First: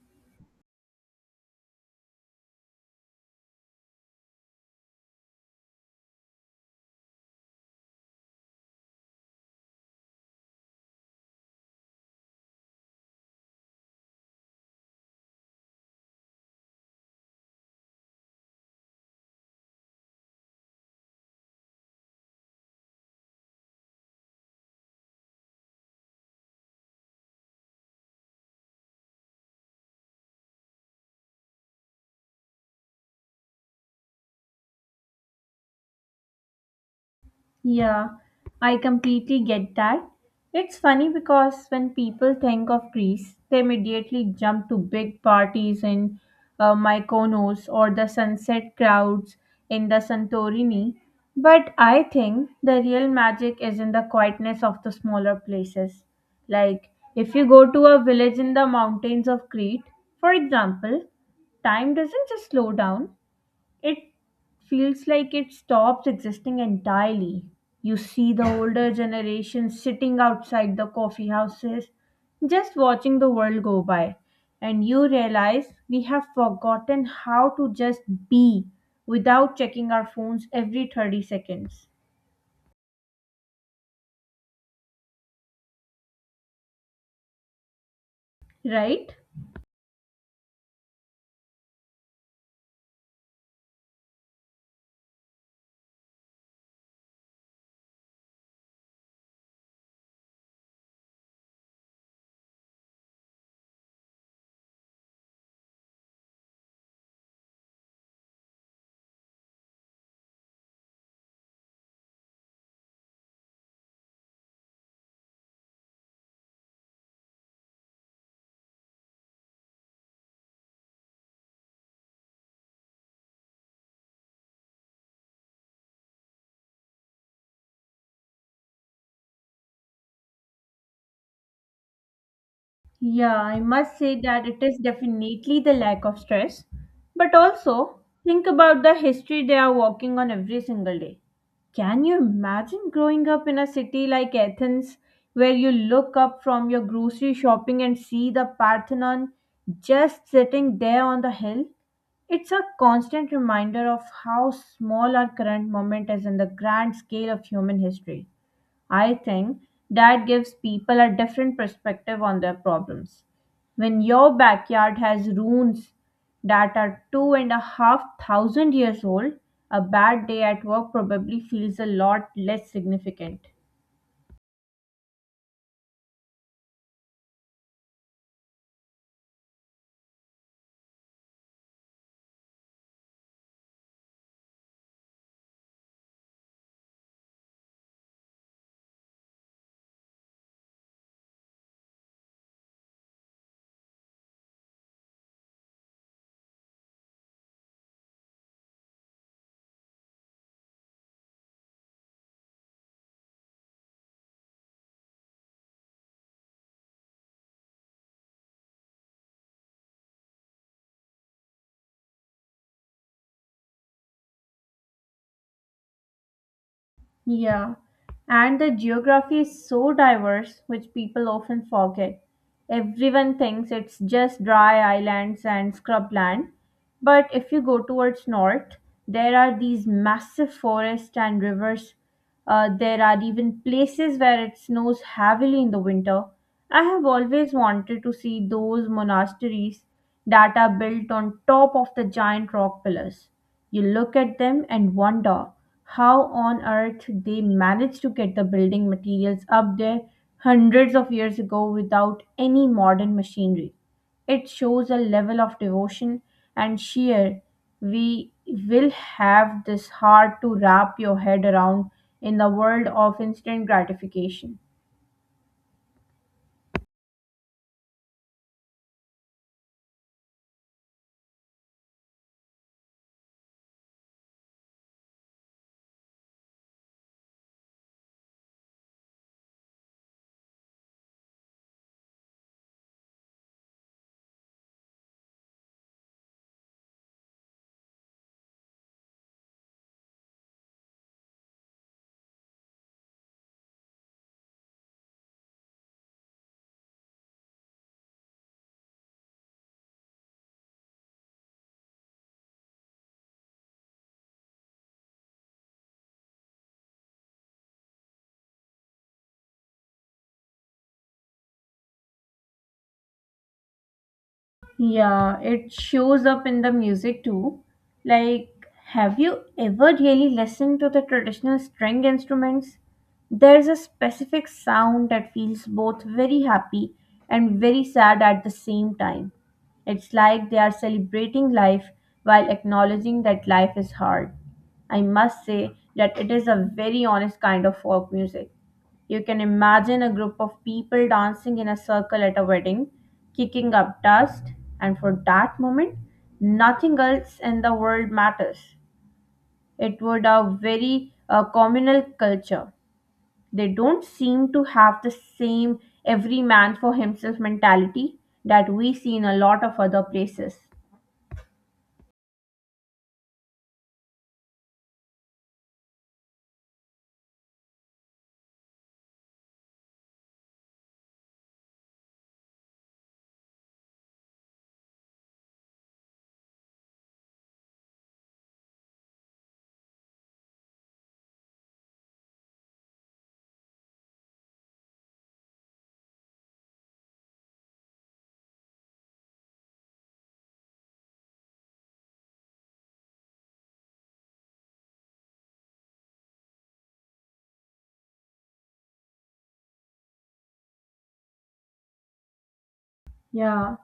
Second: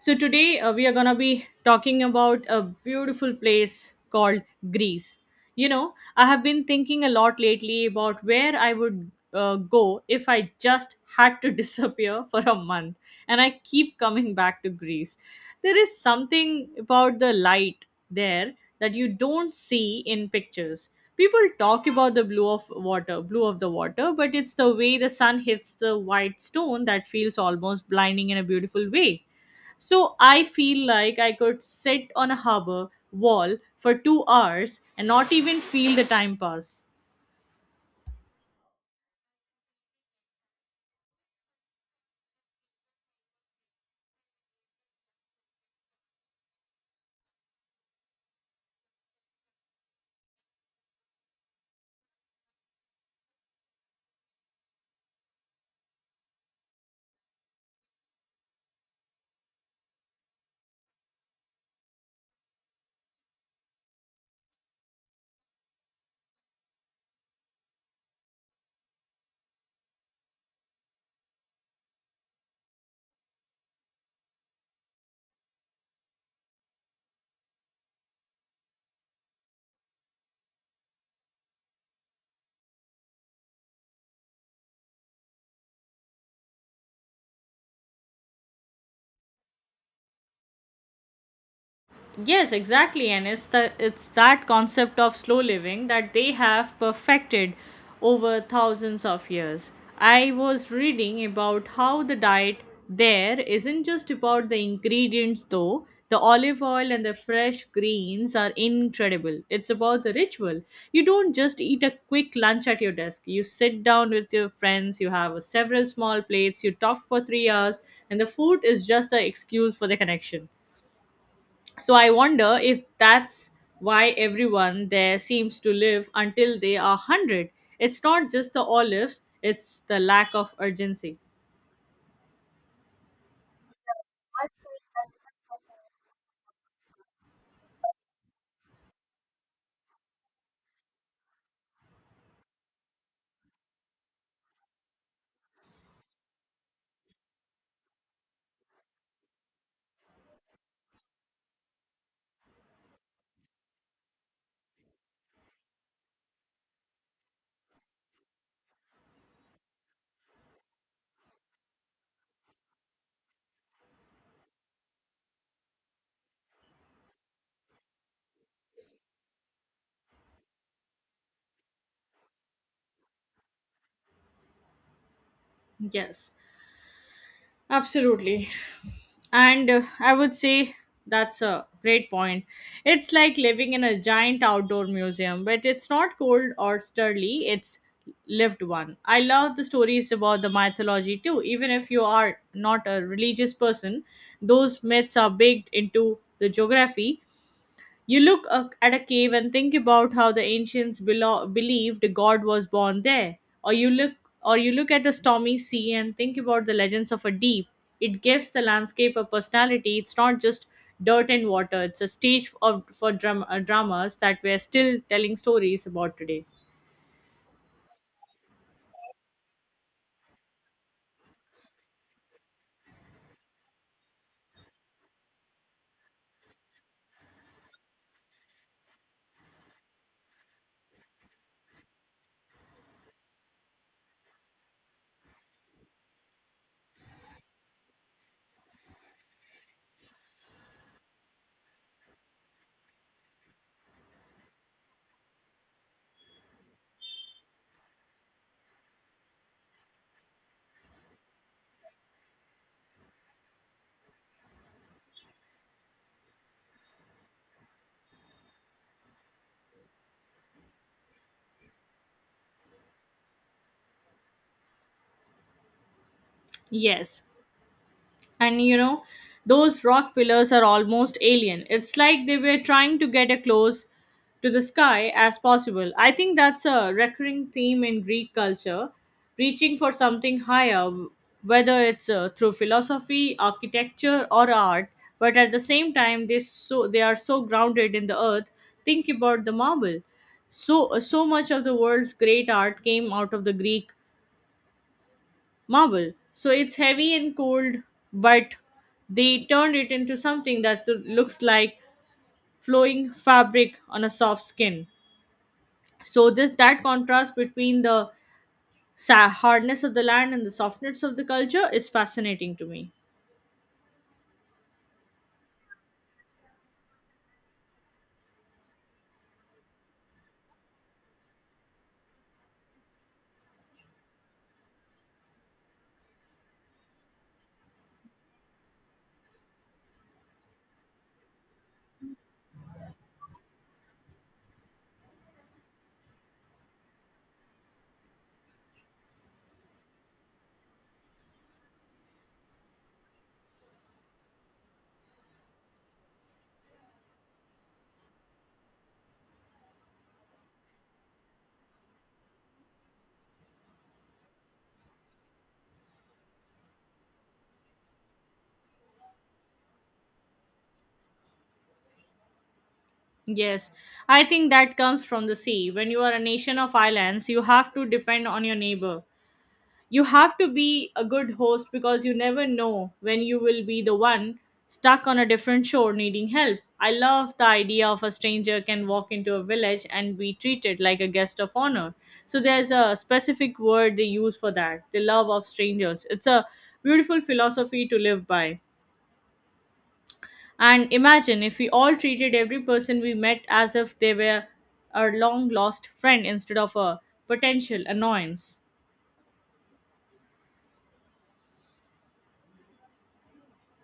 So, today, we are going to be talking about a beautiful place called Greece. I have been thinking a lot lately about where I would go if I just had to disappear for a month. And I keep coming back to Greece. There is something about the light there that you don't see in pictures. People talk about the blue of the water, but it's the way the sun hits the white stone that feels almost blinding in a beautiful way, so I feel like I could sit on a harbor wall for 2 hours and not even feel the time pass. Yeah, I completely get that. It's funny because when people think of Greece, they immediately jump to big parties in Mykonos or the sunset crowds in the Santorini. But I think the real magic is in the quietness of the smaller places. Like, if you go to a village in the mountains of Crete, for example, time doesn't just slow down, it feels like it stops existing entirely. You see the older generation sitting outside the coffee houses, just watching the world go by, and you realize we have forgotten how to just be without checking our phones every 30 seconds, right? Yes, exactly. And it's that concept of slow living that they have perfected over thousands of years. I was reading about how the diet there isn't just about the ingredients though. The olive oil and the fresh greens are incredible. It's about the ritual. You don't just eat a quick lunch at your desk. You sit down with your friends, you have several small plates, you talk for 3 hours, and the food is just the excuse for the connection. So I wonder if that's why everyone there seems to live until they are 100. It's not just the olives, it's the lack of urgency. Yeah, I must say that it is definitely the lack of stress. But also, think about the history they are walking on every single day. Can you imagine growing up in a city like Athens where you look up from your grocery shopping and see the Parthenon just sitting there on the hill? It's a constant reminder of how small our current moment is in the grand scale of human history. I think that gives people a different perspective on their problems. When your backyard has ruins that are two and a half thousand years old, a bad day at work probably feels a lot less significant. Yes. Absolutely. And I would say that's a great point. It's like living in a giant outdoor museum, but it's not cold or sturdy, it's lived one. I love the stories about the mythology too. Even if you are not a religious person, those myths are baked into the geography. You look at a cave and think about how the ancients believed God was born there, or you look or you look at a stormy sea and think about the legends of a deep. It gives the landscape a personality. It's not just dirt and water. It's a stage for dramas that we're still telling stories about today. Yeah, and the geography is so diverse, which people often forget. Everyone thinks it's just dry islands and scrubland, but if you go towards north, there are these massive forests and rivers. There are even places where it snows heavily in the winter. I have always wanted to see those monasteries that are built on top of the giant rock pillars. You look at them and wonder how on earth they managed to get the building materials up there hundreds of years ago without any modern machinery. It shows a level of devotion and sheer we will have this hard to wrap your head around in the world of instant gratification. Yes, and you know, those rock pillars are almost alien. It's like they were trying to get as close to the sky as possible. I think that's a recurring theme in Greek culture, reaching for something higher, whether it's through philosophy, architecture, or art. But at the same time, they are so grounded in the earth. Think about the marble. So much of the world's great art came out of the Greek marble. So it's heavy and cold, but they turned it into something that looks like flowing fabric on a soft skin. So this that contrast between the hardness of the land and the softness of the culture is fascinating to me. Yeah, it shows up in the music too. Like, have you ever really listened to the traditional string instruments? There's a specific sound that feels both very happy and very sad at the same time. It's like they are celebrating life while acknowledging that life is hard. I must say that it is a very honest kind of folk music. You can imagine a group of people dancing in a circle at a wedding, kicking up dust, and for that moment, nothing else in the world matters. It would a very communal culture. They don't seem to have the same every man for himself mentality that we see in a lot of other places. Yes, I think that comes from the sea. When you are a nation of islands, you have to depend on your neighbor. You have to be a good host because you never know when you will be the one stuck on a different shore needing help. I love the idea of a stranger can walk into a village and be treated like a guest of honor. So there's a specific word they use for that, the love of strangers. It's a beautiful philosophy to live by. And imagine if we all treated every person we met as if they were a long lost friend instead of a potential annoyance. Yeah,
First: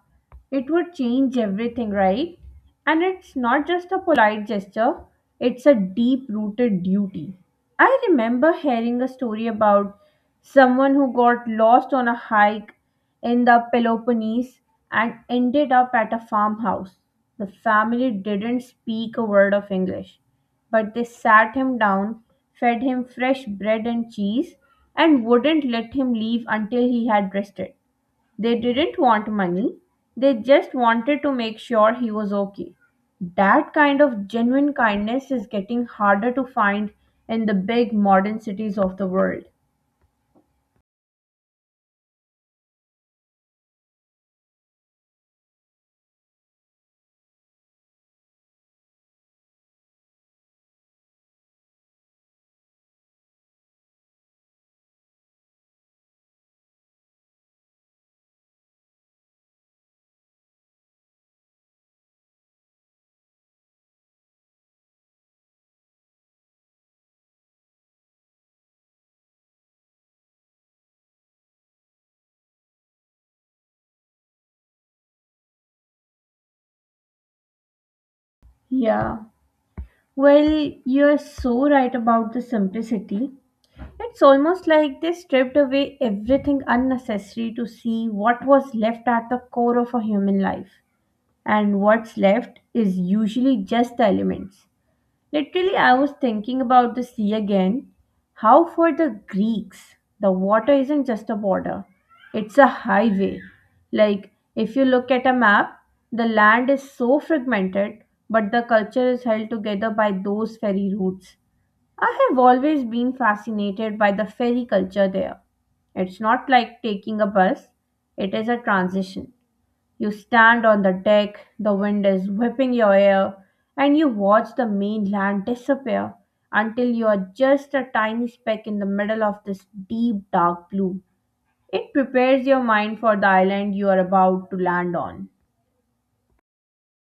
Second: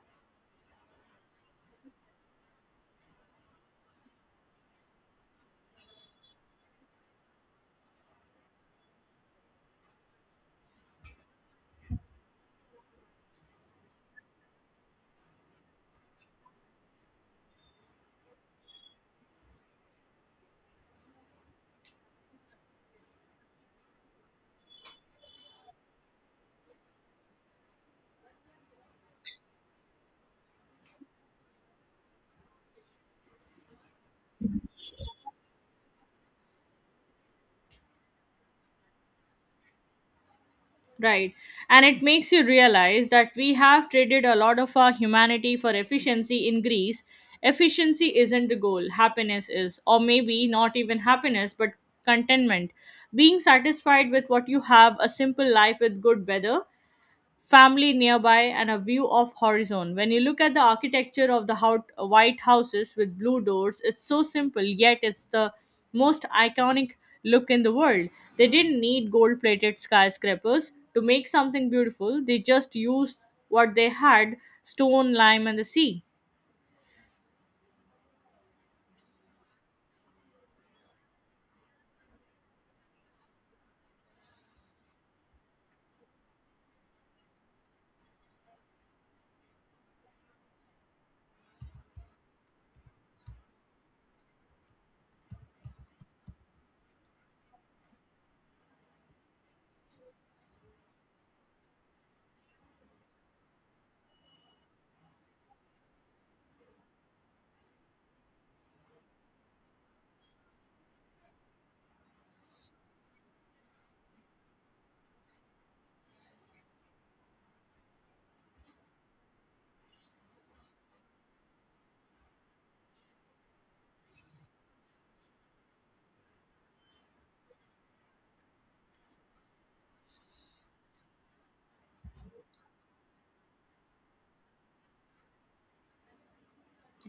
it would change everything, right? And it's not just a polite gesture, it's a deep rooted duty. I remember hearing a story about someone who got lost on a hike in the Peloponnese and ended up at a farmhouse. The family didn't speak a word of English, but they sat him down, fed him fresh bread and cheese, and wouldn't let him leave until he had rested. They didn't want money, they just wanted to make sure he was okay. That kind of genuine kindness is getting harder to find in the big modern cities of the world. Right. And it makes you realize that we have traded a lot of our humanity for efficiency in Greece. Efficiency isn't the goal, happiness is. Or maybe not even happiness, but contentment. Being satisfied with what you have, a simple life with good weather, family nearby, and a view of horizon. When you look at the architecture of the white houses with blue doors, it's so simple, yet it's the most iconic look in the world. They didn't need gold plated skyscrapers to make something beautiful, they just used what they had: stone, lime, and the sea. Yeah. Well, you're so right about the simplicity. It's almost like they stripped away everything unnecessary to see what was left at the core of a human life. And what's left is usually just the elements. Literally, I was thinking about the sea again. How for the Greeks, the water isn't just a border, it's a highway. Like, if you look at a map, the land is so fragmented, but the culture is held together by those ferry routes. I have always been fascinated by the ferry culture there. It's not like taking a bus, it is a transition. You stand on the deck, the wind is whipping your hair, and you watch the mainland disappear until you are just a tiny speck in the middle of this deep dark blue. It prepares your mind for the island you are about to land on.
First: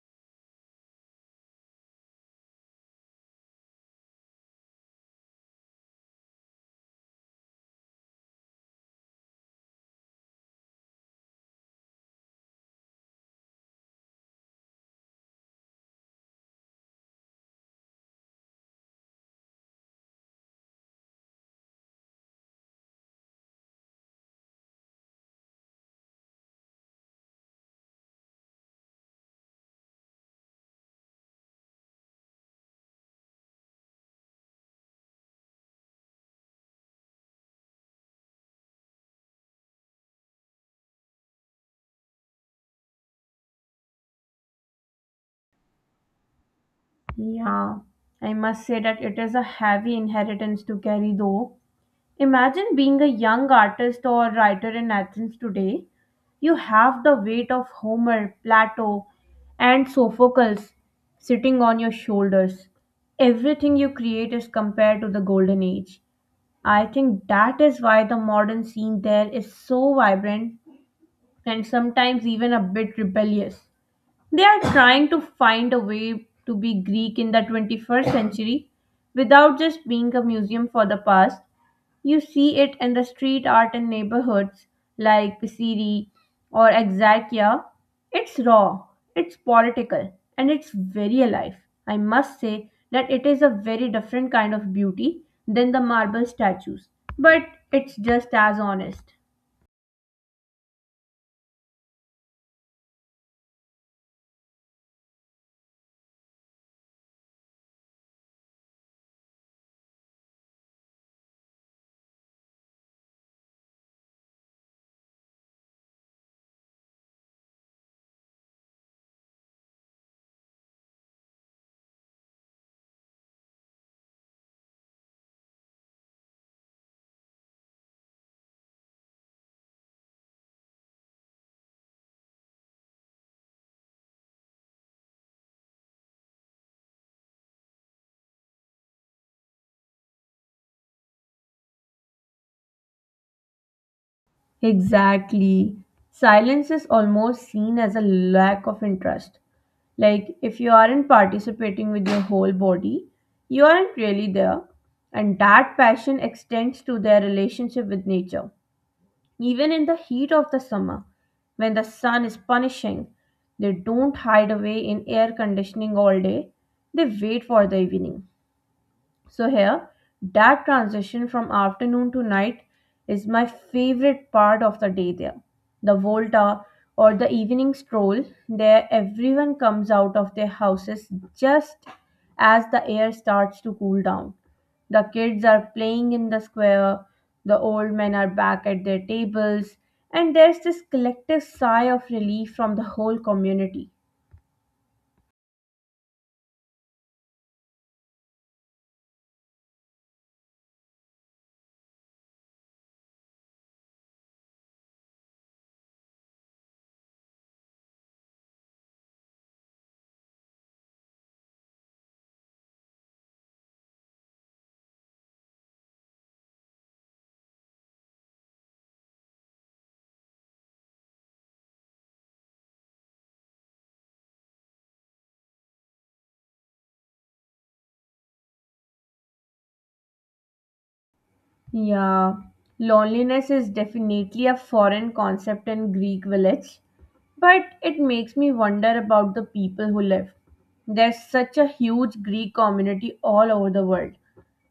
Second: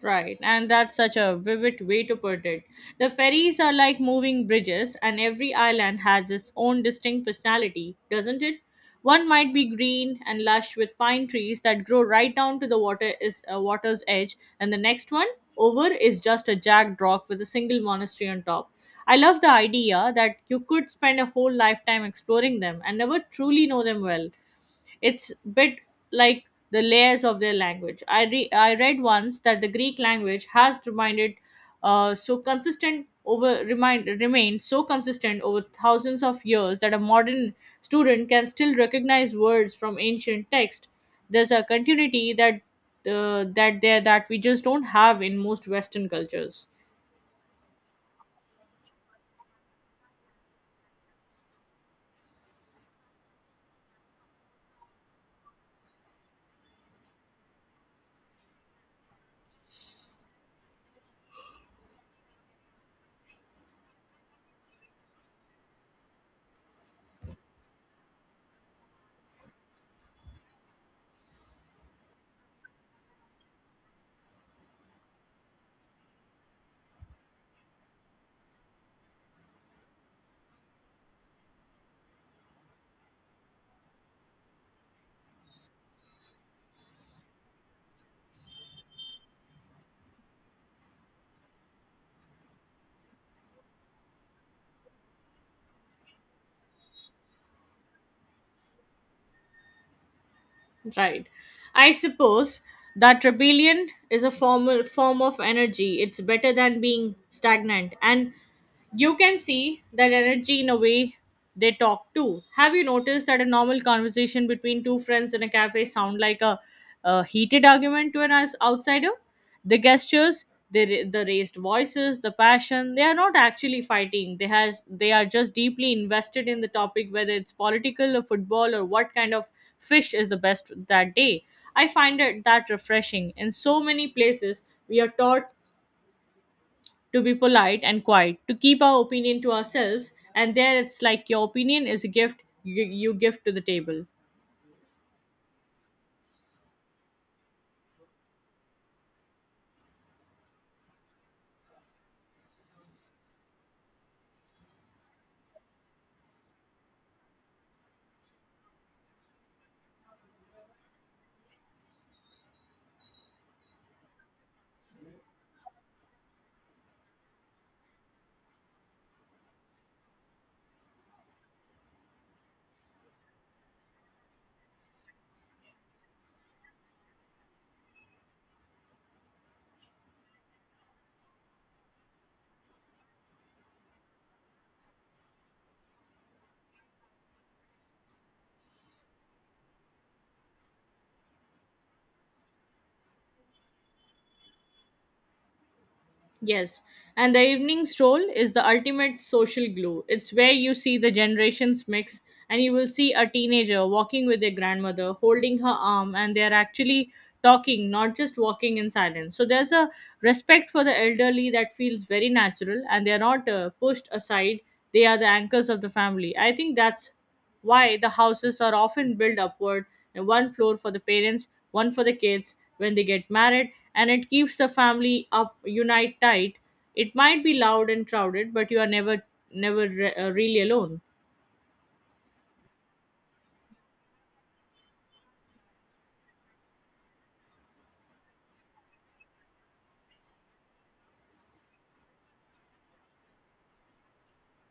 Right, and that's such a vivid way to put it. The ferries are like moving bridges, and every island has its own distinct personality, doesn't it? One might be green and lush with pine trees that grow right down to the water's edge, and the next one over is just a jagged rock with a single monastery on top. I love the idea that you could spend a whole lifetime exploring them and never truly know them well. It's bit like the layers of their language. I read once that the Greek language has reminded so consistent over remind remained so consistent over thousands of years that a modern student can still recognize words from ancient text. There's a continuity that we just don't have in most Western cultures. Yeah, I must say that it is a heavy inheritance to carry though. Imagine being a young artist or writer in Athens today. You have the weight of Homer, Plato, and Sophocles sitting on your shoulders. Everything you create is compared to the golden age. I think that is why the modern scene there is so vibrant and sometimes even a bit rebellious. They are trying to find a way to be Greek in the 21st century without just being a museum for the past. You see it in the street art in neighborhoods like Pisiri or Exarchia. It's raw, it's political, and it's very alive. I must say that it is a very different kind of beauty than the marble statues, but it's just as honest. Right. I suppose that rebellion is a form of energy. It's better than being stagnant. And you can see that energy in a way they talk too. Have you noticed that a normal conversation between two friends in a cafe sound like a heated argument to an outsider? The gestures, the raised voices, the passion, they are not actually fighting. They are just deeply invested in the topic, whether it's political or football or what kind of fish is the best that day. I find it that refreshing. In so many places, we are taught to be polite and quiet, to keep our opinion to ourselves. And there it's like your opinion is a gift you give to the table. Exactly. Silence is almost seen as a lack of interest. Like, if you aren't participating with your whole body, you aren't really there. And that passion extends to their relationship with nature. Even in the heat of the summer, when the sun is punishing, they don't hide away in air conditioning all day, they wait for the evening. So here, that transition from afternoon to night is my favorite part of the day there. The Volta, or the evening stroll, there everyone comes out of their houses just as the air starts to cool down. The kids are playing in the square, the old men are back at their tables, and there's this collective sigh of relief from the whole community. Yes. And the evening stroll is the ultimate social glue. It's where you see the generations mix, and you will see a teenager walking with their grandmother, holding her arm, and they're actually talking, not just walking in silence. So there's a respect for the elderly that feels very natural, and they're not pushed aside. They are the anchors of the family. I think that's why the houses are often built upward, and one floor for the parents, one for the kids when they get married, and it keeps the family up unite tight. It might be loud and crowded, but you are never really alone. Yeah, loneliness is definitely a foreign concept in Greek village, but it makes me wonder about the people who live. There's such a huge Greek community all over the world,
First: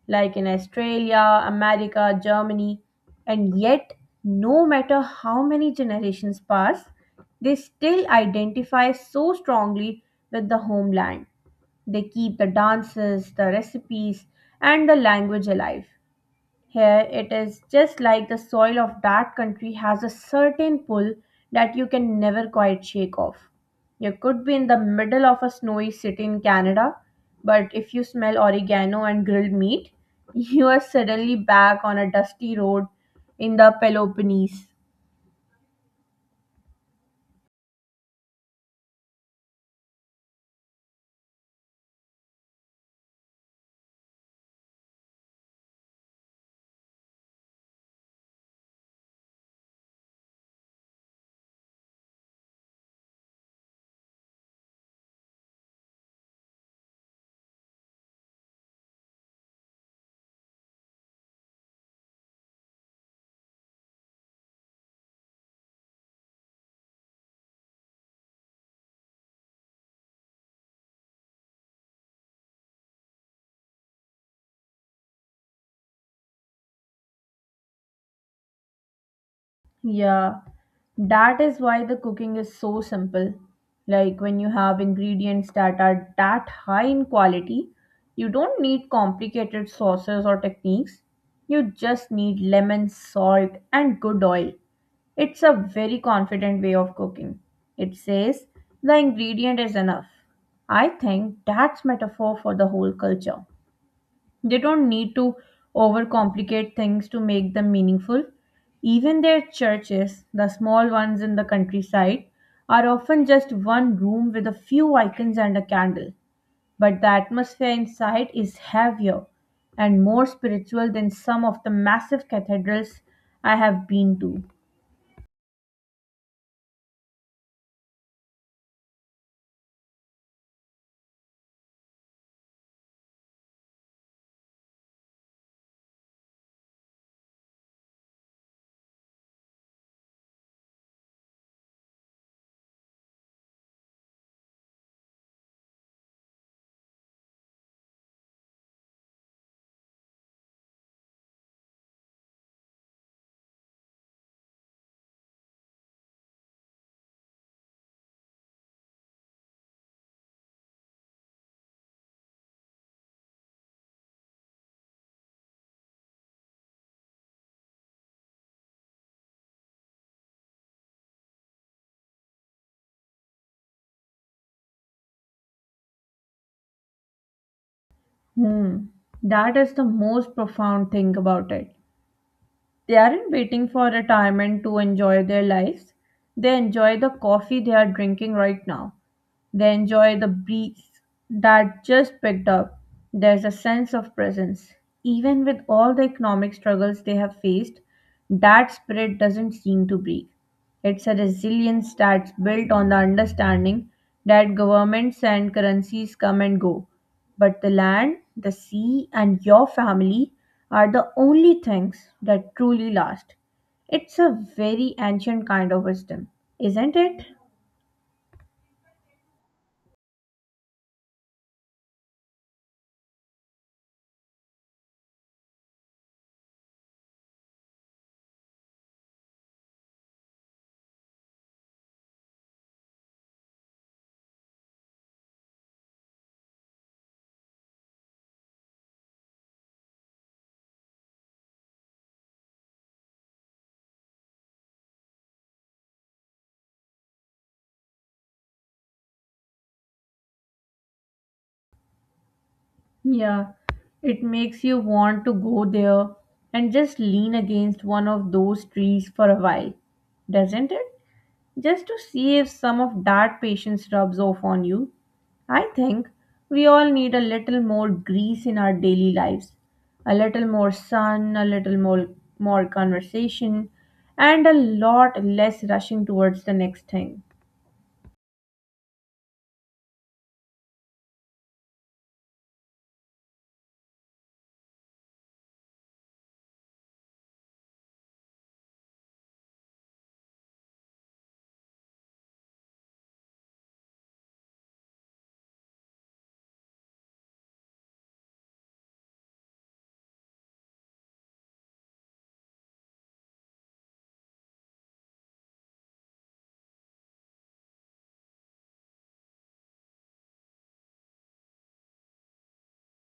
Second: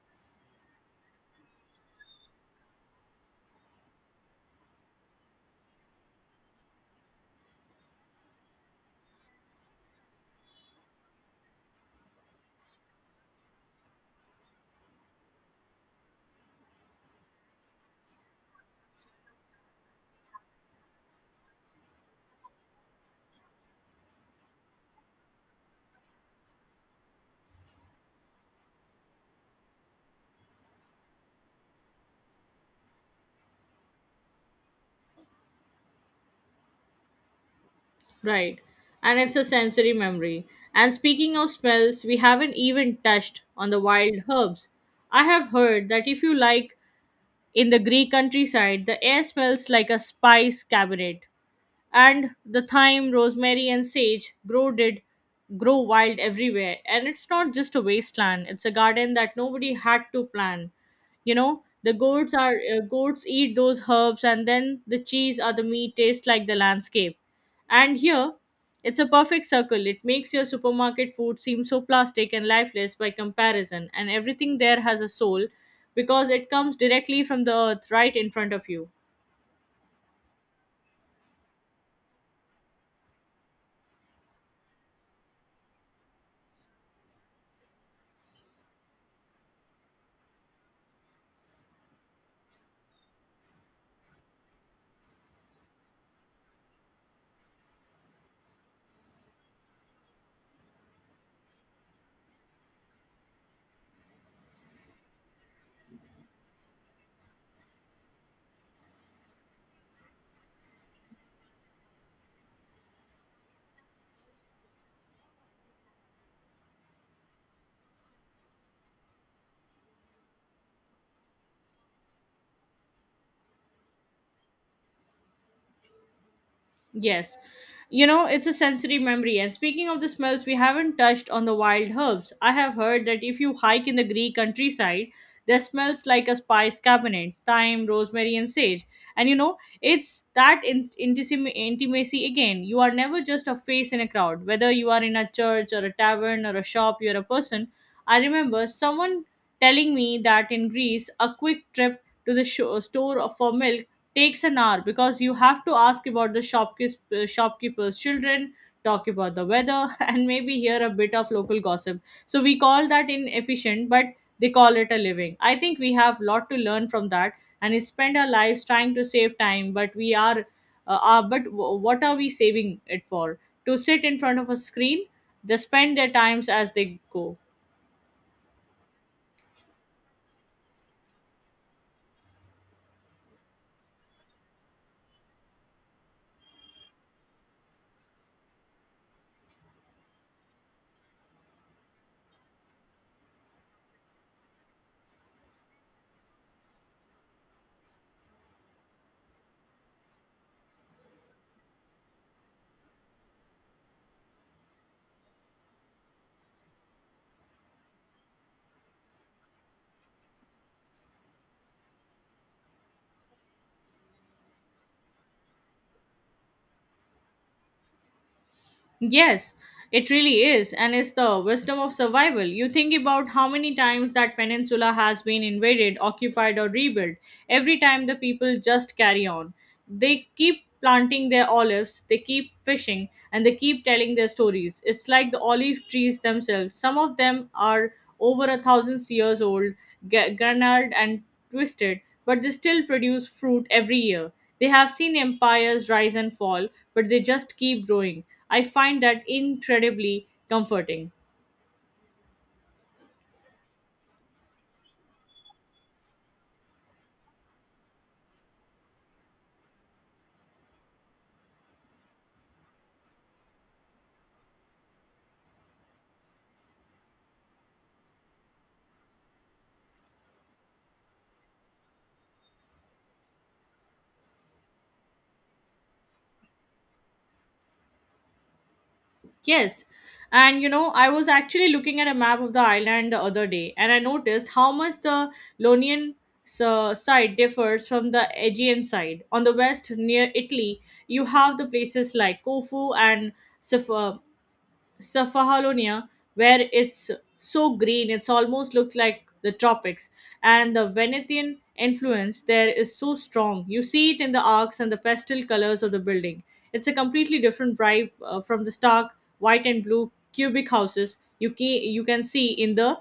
like in Australia, America, Germany, and yet, no matter how many generations pass, they still identify so strongly with the homeland. They keep the dances, the recipes, and the language alive. Here it is just like the soil of that country has a certain pull that you can never quite shake off. You could be in the middle of a snowy city in Canada, but if you smell oregano and grilled meat, you are suddenly back on a dusty road in the Peloponnese. Right. And it's a sensory memory. And speaking of smells, we haven't even touched on the wild herbs. I have heard that if you like in the Greek countryside, the air smells like a spice cabinet, and the thyme, rosemary, and sage grow wild everywhere. And it's not just a wasteland; it's a garden that nobody had to plan. The goats eat those herbs, and then the cheese or the meat tastes like the landscape. And here, it's a perfect circle. It makes your supermarket food seem so plastic and lifeless by comparison, and everything there has a soul because it comes directly from the earth right in front of you. Yeah, that is why the cooking is so simple. Like, when you have ingredients that are that high in quality, you don't need complicated sauces or techniques. You just need lemon, salt, and good oil. It's a very confident way of cooking. It says the ingredient is enough. I think that's metaphor for the whole culture. They don't need to overcomplicate things to make them meaningful. Even their churches, the small ones in the countryside, are often just one room with a few icons and a candle. But the atmosphere inside is heavier and more spiritual than some of the massive cathedrals I have been to. Yes. It's a sensory memory. And speaking of the smells, we haven't touched on the wild herbs. I have heard that if you hike in the Greek countryside, there smells like a spice cabinet, thyme, rosemary, and sage. And you know, it's that intimacy again. You are never just a face in a crowd, whether you are in a church or a tavern or a shop, you're a person. I remember someone telling me that in Greece, a quick trip to the sho store for milk takes an hour because you have to ask about the shopkeeper's children, talk about the weather, and maybe hear a bit of local gossip. So we call that inefficient, but they call it a living. I think we have a lot to learn from that, and we spend our lives trying to save time, but we are but w- what are we saving it for? To sit in front of a screen, they spend their times as they go. Hmm, that is the most profound thing about it. They aren't waiting for retirement to enjoy their lives. They enjoy the coffee they are drinking right now. They enjoy the breeze that just picked up. There's a sense of presence. Even with all the economic struggles they have faced, that spirit doesn't seem to break. It's a resilience that's built on the understanding that governments and currencies come and go. But the land, the sea, and your family are the only things that truly last. It's a very ancient kind of wisdom, isn't it? Yes, it really is, and it's the wisdom of survival. You think about how many times that peninsula has been invaded, occupied, or rebuilt. Every time the people just carry on. They keep planting their olives, they keep fishing, and they keep telling their stories. It's like the olive trees themselves. Some of them are over a thousand years old, gnarled and twisted, but they still produce fruit every year. They have seen empires rise and fall, but they just keep growing. I find that incredibly comforting. Yeah, it makes you want to go there and just lean against one of those trees for a while, doesn't it? Just to see if some of that patience rubs off on you. I think we all need a little more grease in our daily lives, a little more sun, a little more, more conversation, and a lot less rushing towards the next thing. Yes. And you know, I was actually looking at a map of the island the other day, and I noticed how much the Ionian side differs from the Aegean side. On the west, near Italy, you have the places like Corfu and Sif- uh, Cephalonia, where it's so green, it's almost looks like the tropics. And the Venetian influence there is so strong. You see it in the arcs and the pastel colors of the building. It's a completely different vibe from the stark white and blue cubic houses you can see in the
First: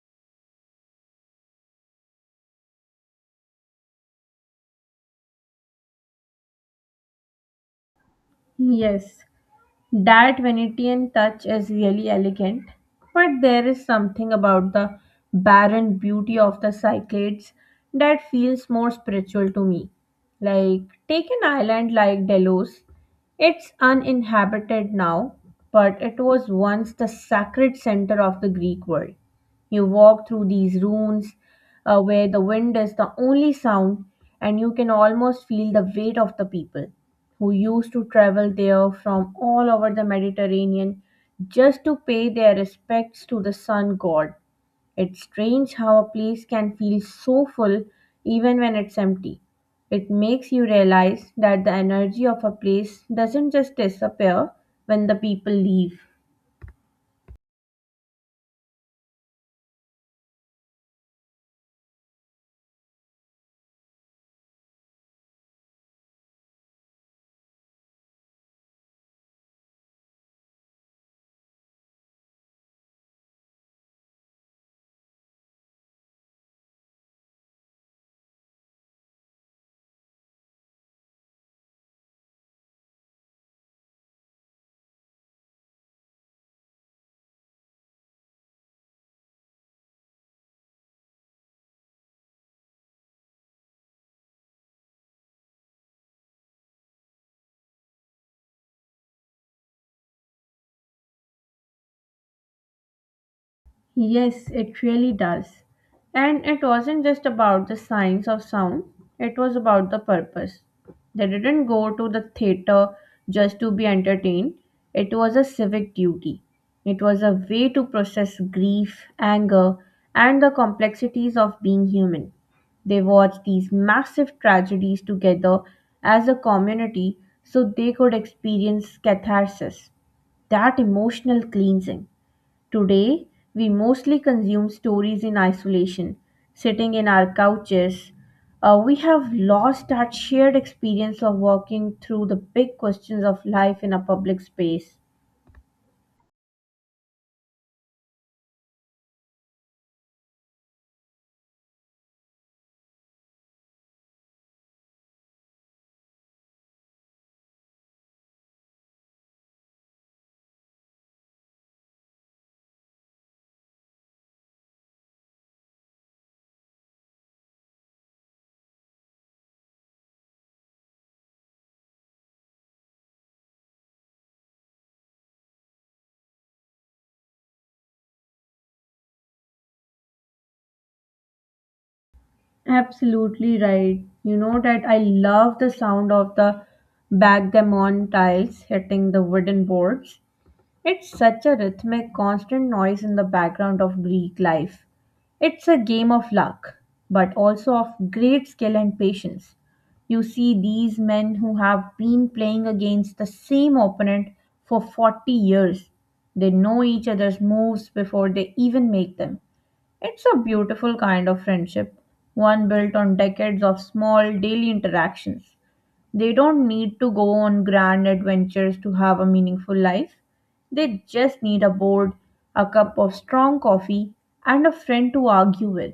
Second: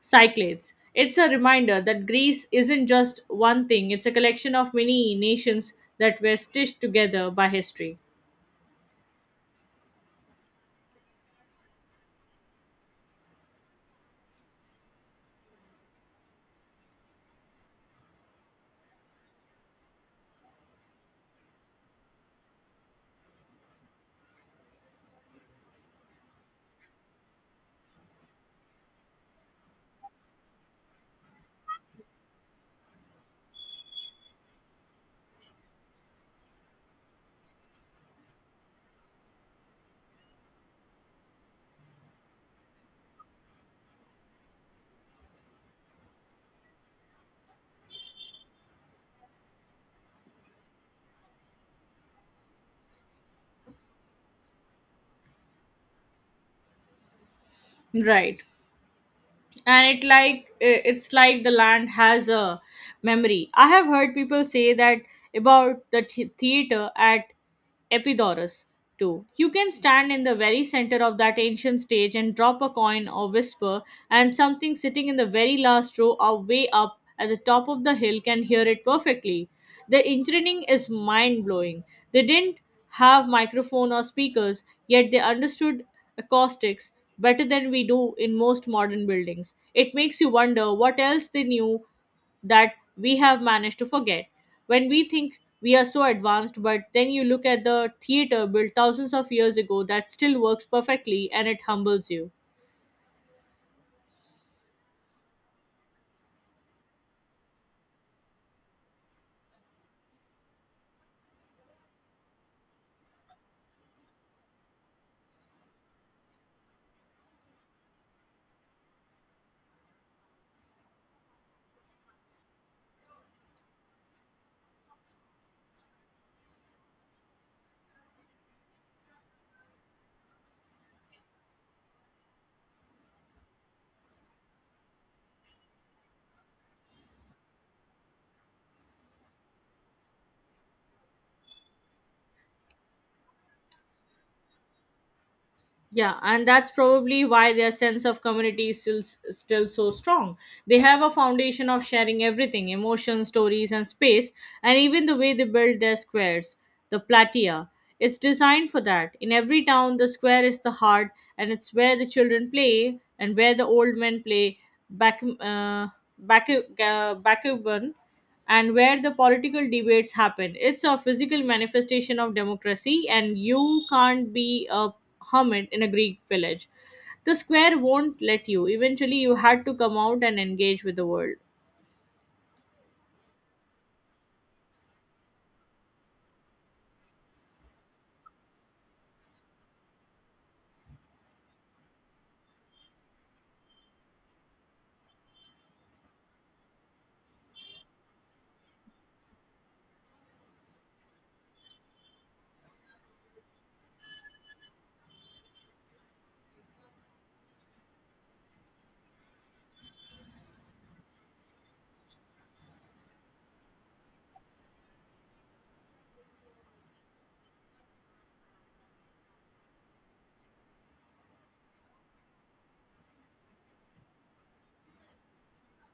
Cyclades. It's a reminder that Greece isn't just one thing, it's a collection of many nations that were stitched together by history. Yes, that Venetian touch is really elegant, but there is something about the barren beauty of the Cyclades that feels more spiritual to me. Like, take an island like Delos. It's uninhabited now, but it was once the sacred center of the Greek world. You walk through these ruins where the wind is the only sound, and you can almost feel the weight of the people who used to travel there from all over the Mediterranean just to pay their respects to the sun god. It's strange how a place can feel so full even when it's empty. It makes you realize that the energy of a place doesn't just disappear when the people leave. Right. And it like it's like the land has a memory. I have heard people say that about the theater at Epidaurus too. You can stand in the very center of that ancient stage and drop a coin or whisper, and something sitting in the very last row or way up at the top of the hill can hear it perfectly. The engineering is mind blowing. They didn't have microphone or speakers, yet they understood acoustics better than we do in most modern buildings. It makes you wonder what else they knew that we have managed to forget. When we think we are so advanced, but then you look at the theater built thousands of years ago that still works perfectly and it humbles you. Yes, it really does. And it wasn't just about the science of sound, it was about the purpose. They didn't go to the theater just to be entertained, it was a civic duty. It was a way to process grief, anger, and the complexities of being human. They watched these massive tragedies together as a community so they could experience catharsis, that emotional cleansing. Today, we mostly consume stories in isolation, sitting in our couches. We have lost that shared experience of walking through the big questions of life in a public space. Yeah, and that's probably why their sense of community is still so strong. They have a foundation of sharing everything emotions, stories, and space, and even the way they build their squares, the platea. It's designed for that. In every town, the square is the heart, and it's where the children play and where the old men play back, uh, back, backgammon and where the political debates happen. It's a physical manifestation of democracy, and you can't be a hermit in a Greek village. The square won't let you. Eventually, you had to come out and engage with the world. Absolutely right. You know that I love the sound of the backgammon tiles hitting the wooden boards. It's such a rhythmic, constant noise in the background of Greek life. It's a game of luck, but also of great skill and patience. You see these men who have been playing against the same opponent for 40 years. They know each other's moves before they even make them. It's a beautiful kind of friendship, one built on decades of small daily interactions. They don't need to go on grand adventures to have a meaningful life. They just need a board, a cup of strong coffee, and a friend to argue with.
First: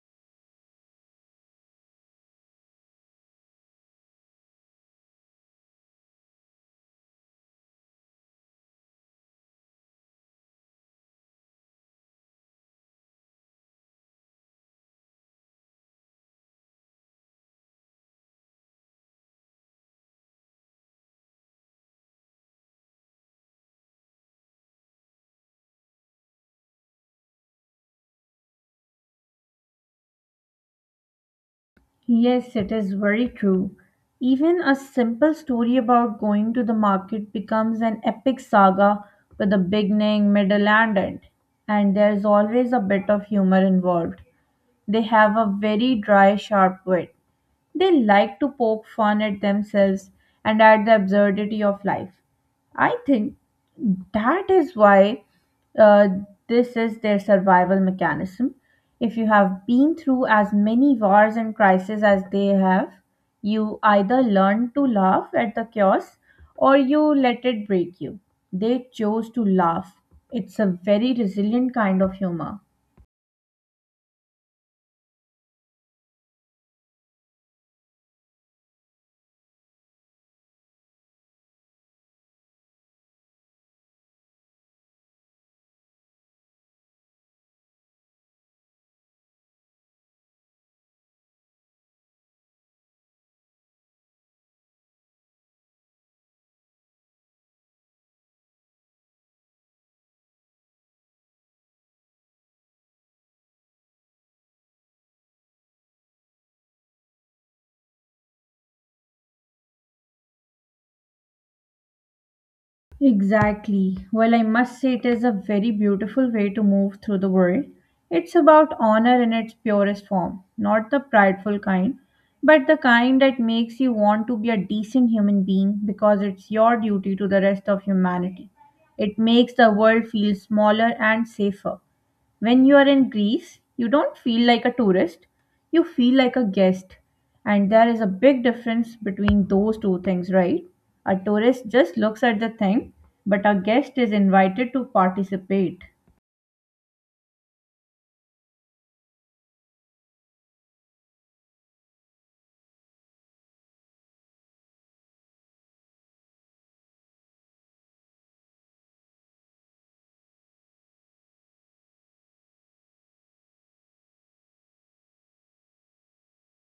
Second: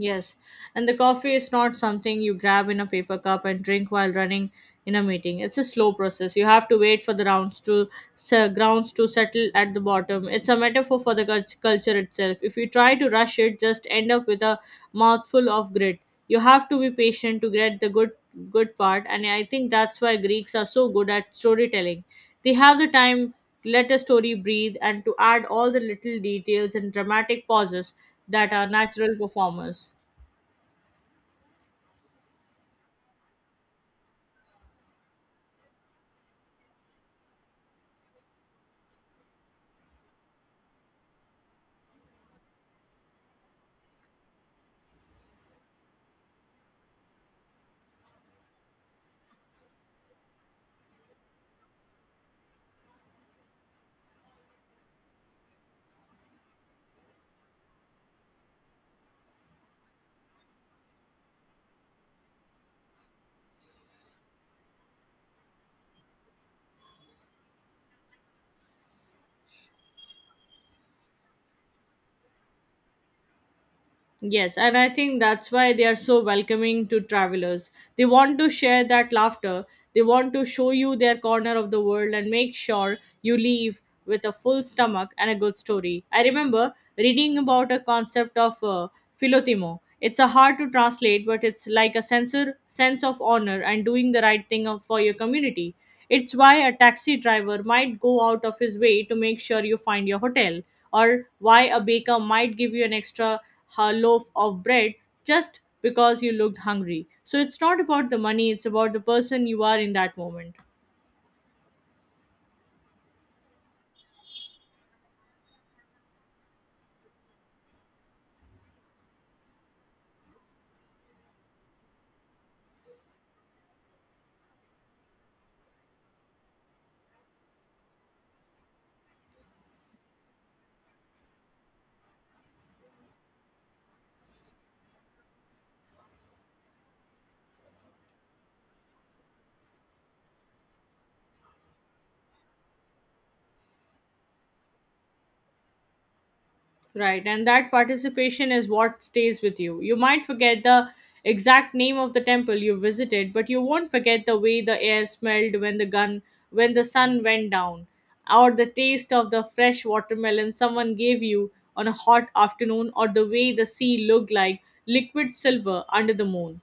Yes, and the coffee is not something you grab in a paper cup and drink while running in a meeting. It's a slow process. You have to wait for the grounds to settle at the bottom. It's a metaphor for the culture itself. If you try to rush it, just end up with a mouthful of grit. You have to be patient to get the good part, and I think that's why Greeks are so good at storytelling. They have the time let a story breathe, and to add all the little details and dramatic pauses that are natural performers. Yes, it is very true. Even a simple story about going to the market becomes an epic saga with a beginning, middle, and end. And there's always a bit of humor involved. They have a very dry, sharp wit. They like to poke fun at themselves and at the absurdity of life. I think that is why uh, this is their survival mechanism. If you have been through as many wars and crises as they have, you either learn to laugh at the chaos or you let it break you. They chose to laugh. It's a very resilient kind of humor. Yes, and I think that's why they are so welcoming to travelers. They want to share that laughter, they want to show you their corner of the world and make sure you leave with a full stomach and a good story. I remember reading about a concept of philotimo. It's a hard to translate, but it's like a sense of honor and doing the right thing for your community. It's why a taxi driver might go out of his way to make sure you find your hotel, or why a baker might give you an extra loaf of bread just because you looked hungry. So it's not about the money, it's about the person you are in that moment. Exactly. Well, I must say it is a very beautiful way to move through the world. It's about honor in its purest form, not the prideful kind, but the kind that makes you want to be a decent human being because it's your duty to the rest of humanity. It makes the world feel smaller and safer. When you are in Greece, you don't feel like a tourist, you feel like a guest. And there is a big difference between those two things, right? A tourist just looks at the thing, but a guest is invited to participate. Right, and that participation is what stays with you. You might forget the exact name of the temple you visited, but you won't forget the way the air smelled when the gun when the sun went down, or the taste of the fresh watermelon someone gave you on a hot afternoon, or the way the sea looked like liquid silver under the moon.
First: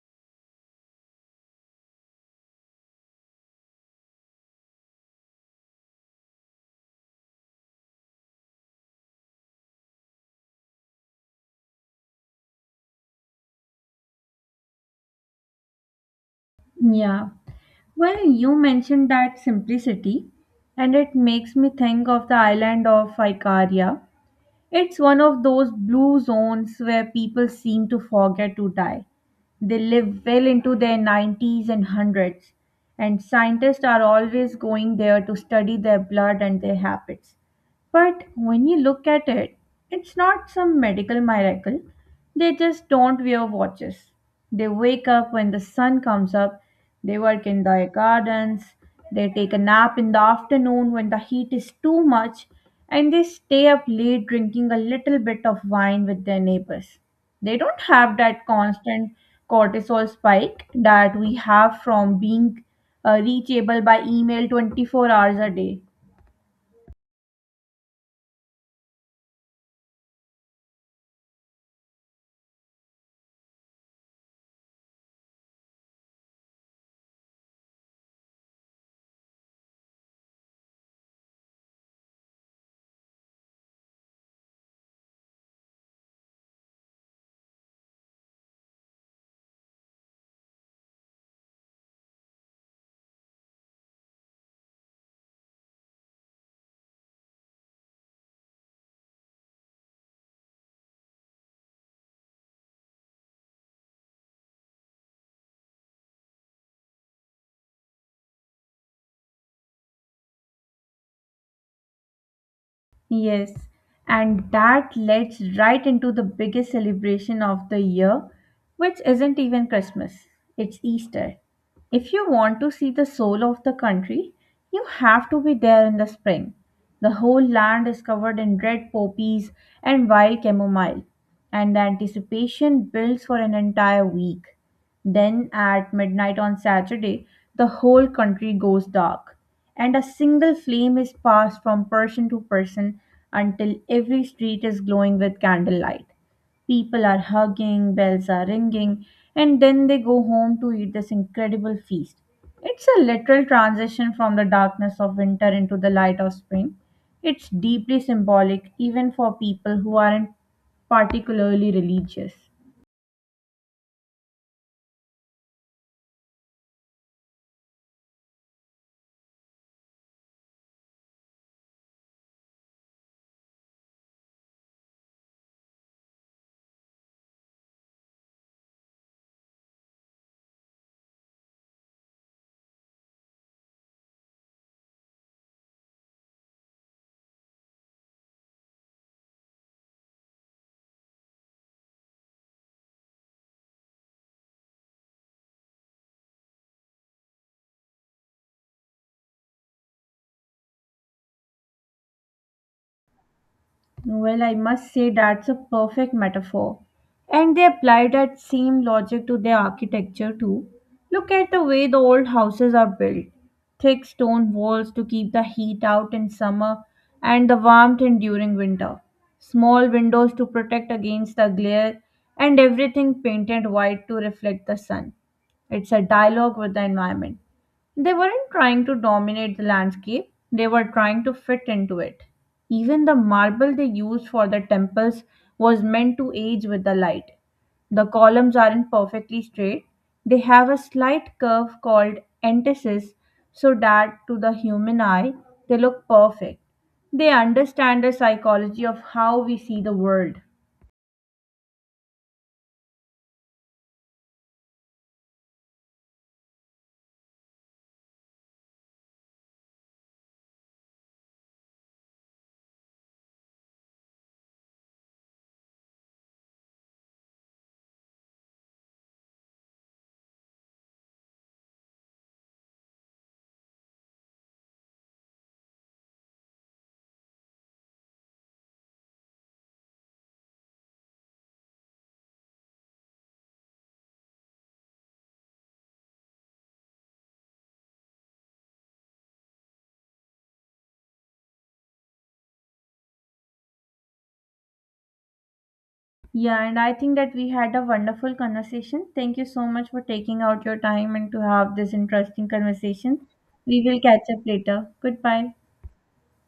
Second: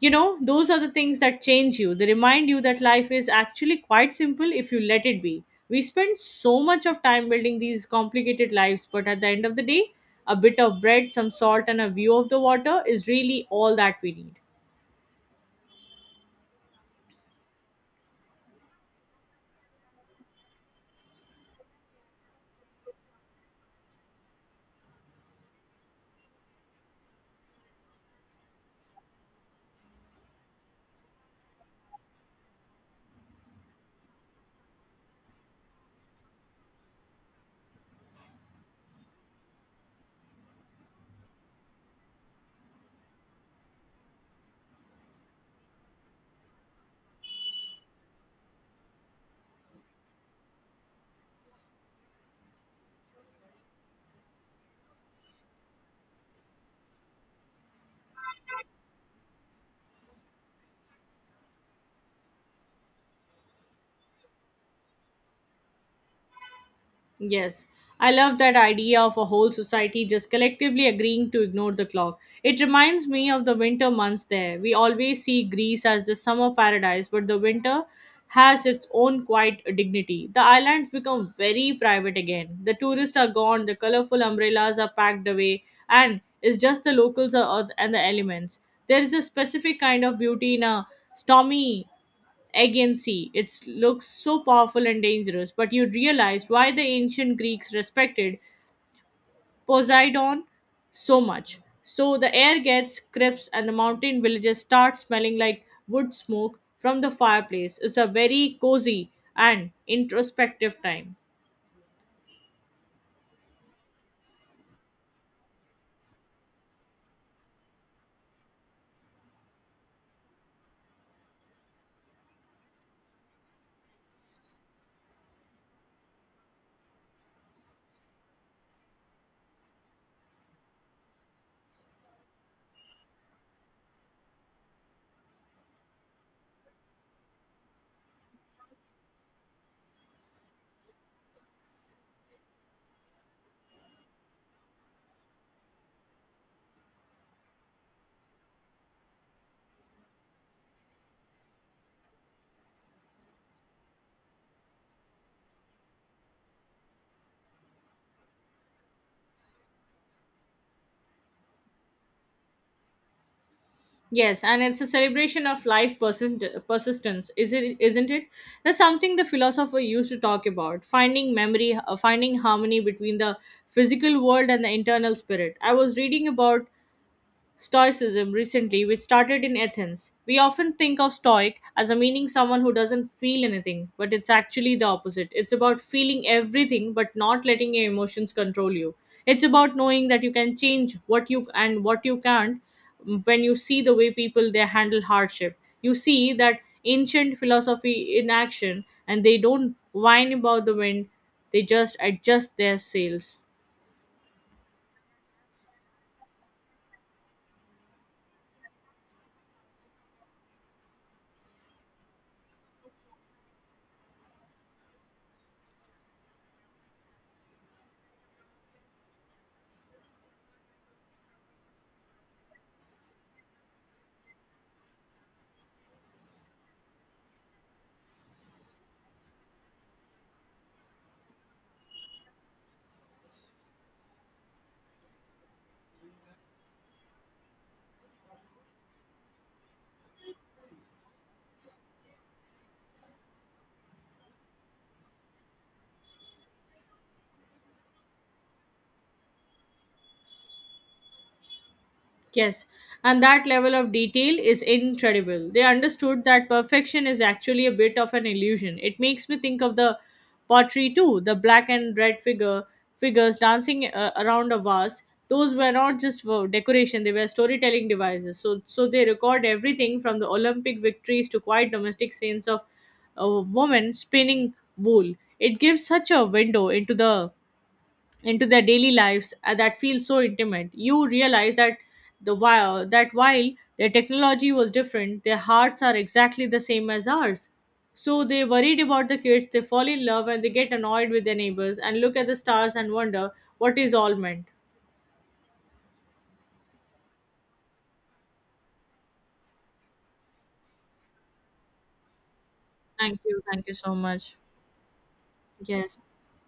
You know, those are the things that change you. They remind you that life is actually quite simple if you let it be. We spend so much of time building these complicated lives, but at the end of the day, a bit of bread, some salt, and a view of the water is really all that we need. Yeah. Well, you mentioned that simplicity, and it makes me think of the island of Icaria. It's one of those blue zones where people seem to forget to die. They live well into their 90s and 100s, and scientists are always going there to study their blood and their habits. But when you look at it, it's not some medical miracle. They just don't wear watches. They wake up when the sun comes up, they work in their gardens, they take a nap in the afternoon when the heat is too much, and they stay up late drinking a little bit of wine with their neighbors. They don't have that constant cortisol spike that we have from being reachable by email 24 hours a day. Yes, I love that idea of a whole society just collectively agreeing to ignore the clock. It reminds me of the winter months there. We always see Greece as the summer paradise, but the winter has its own quiet dignity. The islands become very private again. The tourists are gone, the colorful umbrellas are packed away, and it's just the and the elements. There is a specific kind of beauty in a stormy. Again, see, it looks so powerful and dangerous, but you'd realize why the ancient Greeks respected Poseidon so much. So the air gets crisp and the mountain villages start smelling like wood smoke from the fireplace. It's a very cozy and introspective time. Yes, and that leads right into the biggest celebration of the year, which isn't even Christmas, it's Easter. If you want to see the soul of the country, you have to be there in the spring. The whole land is covered in red poppies and wild chamomile, and the anticipation builds for an entire week. Then, at midnight on Saturday, the whole country goes dark, and a single flame is passed from person to person until every street is glowing with candlelight. People are hugging, bells are ringing, and then they go home to eat this incredible feast. It's a literal transition from the darkness of winter into the light of spring. It's deeply symbolic even for people who aren't particularly religious. Yes, and it's a celebration of life persistence, is it? Isn't it? That's something the philosopher used to talk about: finding memory, finding harmony between the physical world and the internal spirit. I was reading about Stoicism recently, which started in Athens. We often think of stoic as a meaning someone who doesn't feel anything, but it's actually the opposite. It's about feeling everything but not letting your emotions control you. It's about knowing that you can change what you and what you can't, when you see the way people they handle hardship. You see that ancient philosophy in action and they don't whine about the wind, they just adjust their sails. Well, I must say that's a perfect metaphor. And they apply that same logic to their architecture too. Look at the way the old houses are built. Thick stone walls to keep the heat out in summer and the warmth in during winter. Small windows to protect against the glare and everything painted white to reflect the sun. It's a dialogue with the environment. They weren't trying to dominate the landscape, they were trying to fit into it. Even the marble they used for the temples was meant to age with the light. The columns aren't perfectly straight, they have a slight curve called entasis, so that to the human eye, they look perfect. They understand the psychology of how we see the world. Yes, and that level of detail is incredible. They understood that perfection is actually a bit of an illusion. It makes me think of the pottery too, the black and red figures dancing around a vase. Those were not just for decoration; they were storytelling devices. So they record everything from the Olympic victories to quiet domestic scenes of a woman spinning wool. It gives such a window into the into their daily lives that feel so intimate. You realize that the while that while their technology was different, their hearts are exactly the same as ours. So they worried about the kids, they fall in love and they get annoyed with their neighbors and look at the stars and wonder what is all meant. Yeah, and I think that we had a wonderful conversation. Thank you so much for taking out your time and to have this interesting Thank conversation. you. Thank you We so will catch much. up later. Goodbye. Yes.